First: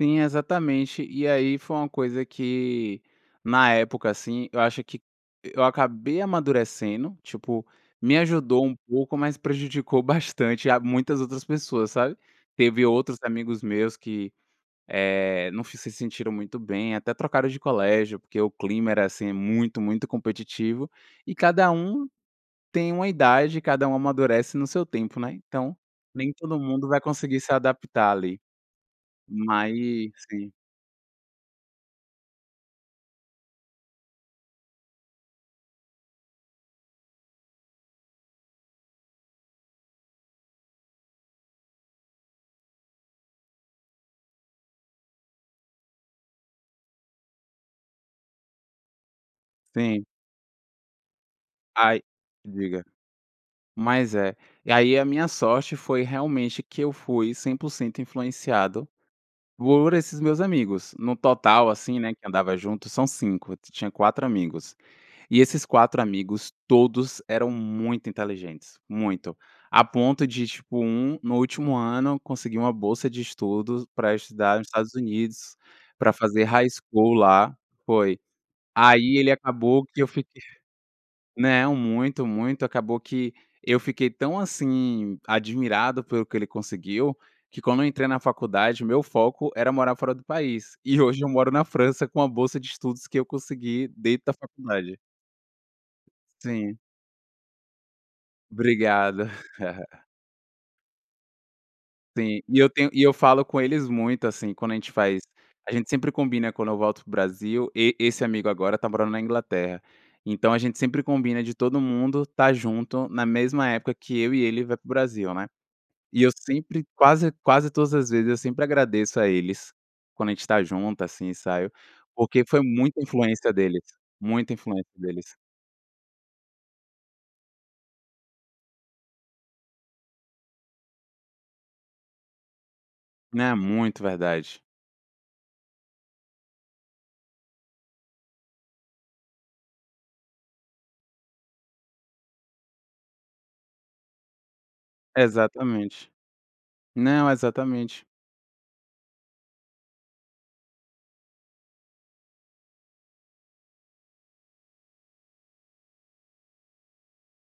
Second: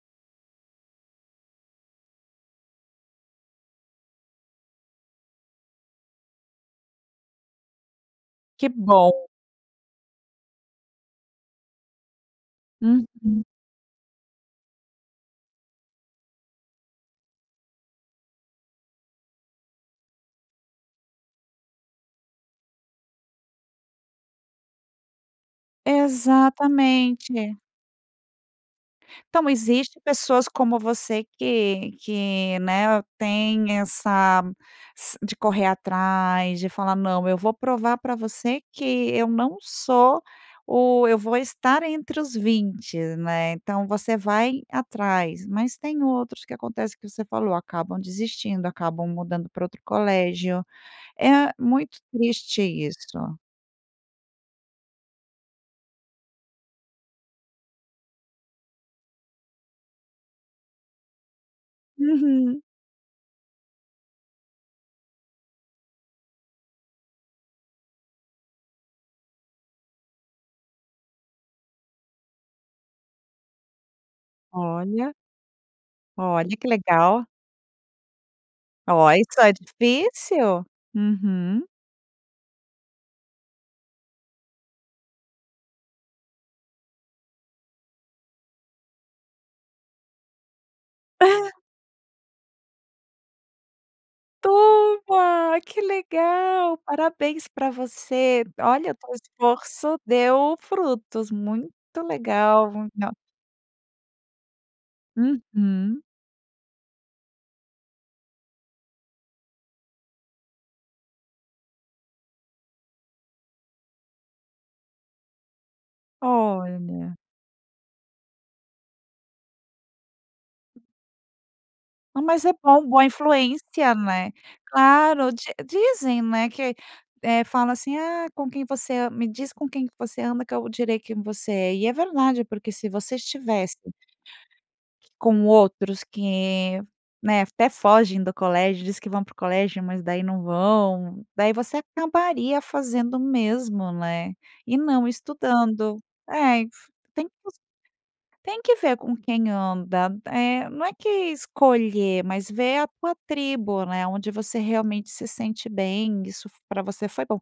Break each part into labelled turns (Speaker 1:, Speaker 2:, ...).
Speaker 1: Sim, exatamente. E aí foi uma coisa que, na época, assim, eu acho que eu acabei amadurecendo, tipo me ajudou
Speaker 2: Que
Speaker 1: um pouco,
Speaker 2: bom.
Speaker 1: mas prejudicou bastante a muitas outras pessoas, sabe. Teve outros
Speaker 2: Uhum.
Speaker 1: amigos meus que, eh, não se se sentiram muito bem, até trocaram de colégio porque o clima era assim muito muito competitivo e cada um tem uma idade, cada um amadurece no seu tempo, né. Então, nem todo mundo vai conseguir se
Speaker 2: Exatamente.
Speaker 1: adaptar ali.
Speaker 2: Então,
Speaker 1: Mas
Speaker 2: existe pessoas
Speaker 1: Sim.
Speaker 2: como você que que, né, tem essa s de correr atrás, de falar: "Não, eu vou provar pra você que eu não sou o eu vou estar entre os 20," né. Então, você vai atrás, mas tem outros que acontece que você falou: acabam desistindo, acabam mudando para outro
Speaker 1: Sim.
Speaker 2: colégio. É muito
Speaker 1: Aí
Speaker 2: triste
Speaker 1: diga.
Speaker 2: isso.
Speaker 1: Mas é. E aí a minha sorte foi realmente que eu fui 100% influenciado por esses meus amigos, no total assim, né, que andava
Speaker 2: Uhum.
Speaker 1: junto são 5, ti tinha 4 amigos e esses 4 amigos, todos eram muito inteligentes, muito, a ponto de tipo um, no último ano, conseguir uma bolsa de estudos pra estudar nos Estados
Speaker 2: Olha.
Speaker 1: Unidos, pra fazer
Speaker 2: Olha, que
Speaker 1: High School
Speaker 2: legal.
Speaker 1: lá foi
Speaker 2: Ó,
Speaker 1: aí ele
Speaker 2: isso é
Speaker 1: acabou que eu fui que
Speaker 2: difícil. Uhum.
Speaker 1: Não, muito, muito. Acabou que eu fiquei tão assim, admirado pelo que ele conseguiu, que quando eu entrei na faculdade, o meu foco era morar fora do país. E, hoje, eu moro na França com a bolsa de estudos que eu consegui dentro da
Speaker 2: Tu?
Speaker 1: faculdade.
Speaker 2: Ai, que
Speaker 1: Sim.
Speaker 2: legal! Parabéns pra você. Olha o teu
Speaker 1: Obrigada.
Speaker 2: esforço deu frutos. Muito
Speaker 1: Sim, e eu
Speaker 2: legal.
Speaker 1: tenho e eu
Speaker 2: [unintelligible]
Speaker 1: falo com eles muito assim. Quando a gente faz a gente
Speaker 2: Uhum.
Speaker 1: sempre combina quando eu volto para o Brasil e esse amigo agora está morando na Inglaterra. Então, a gente sempre combina de todo mundo estar junto na mesma época que eu e ele vai para o Brasil, né. E eu sempre,
Speaker 2: Olha.
Speaker 1: quase quase todas as vezes eu sempre agradeço a eles, quando a gente está junto assim, sabe, porque
Speaker 2: Mas é
Speaker 1: foi
Speaker 2: bom,
Speaker 1: muita
Speaker 2: boa
Speaker 1: influência deles,
Speaker 2: influência, né.
Speaker 1: muita influência
Speaker 2: Claro,
Speaker 1: deles.
Speaker 2: di dizem, né que eh, fala assim: "Ah, com quem você an me diz com quem que você anda, que eu direi quem você é". E é verdade, porque se você
Speaker 1: Não, é
Speaker 2: estivesse
Speaker 1: muito verdade.
Speaker 2: com outros que, né, até fogem do colégio, diz que vão para o colégio, mas daí não vão. Daí você acabaria fazendo o mesmo, né, e não estudando.
Speaker 1: Exatamente.
Speaker 2: É, e f tem
Speaker 1: Não,
Speaker 2: que esc
Speaker 1: exatamente.
Speaker 2: tem que ver com quem anda eh, não é que escolher, mas ver a tua tribo, né. Onde você realmente se sente bem. Isso f pra você foi bom.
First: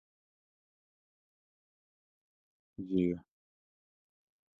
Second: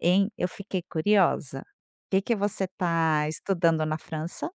Speaker 2: Hein, eu fiquei curiosa: que que você
Speaker 1: Diga.
Speaker 2: está estudando na França?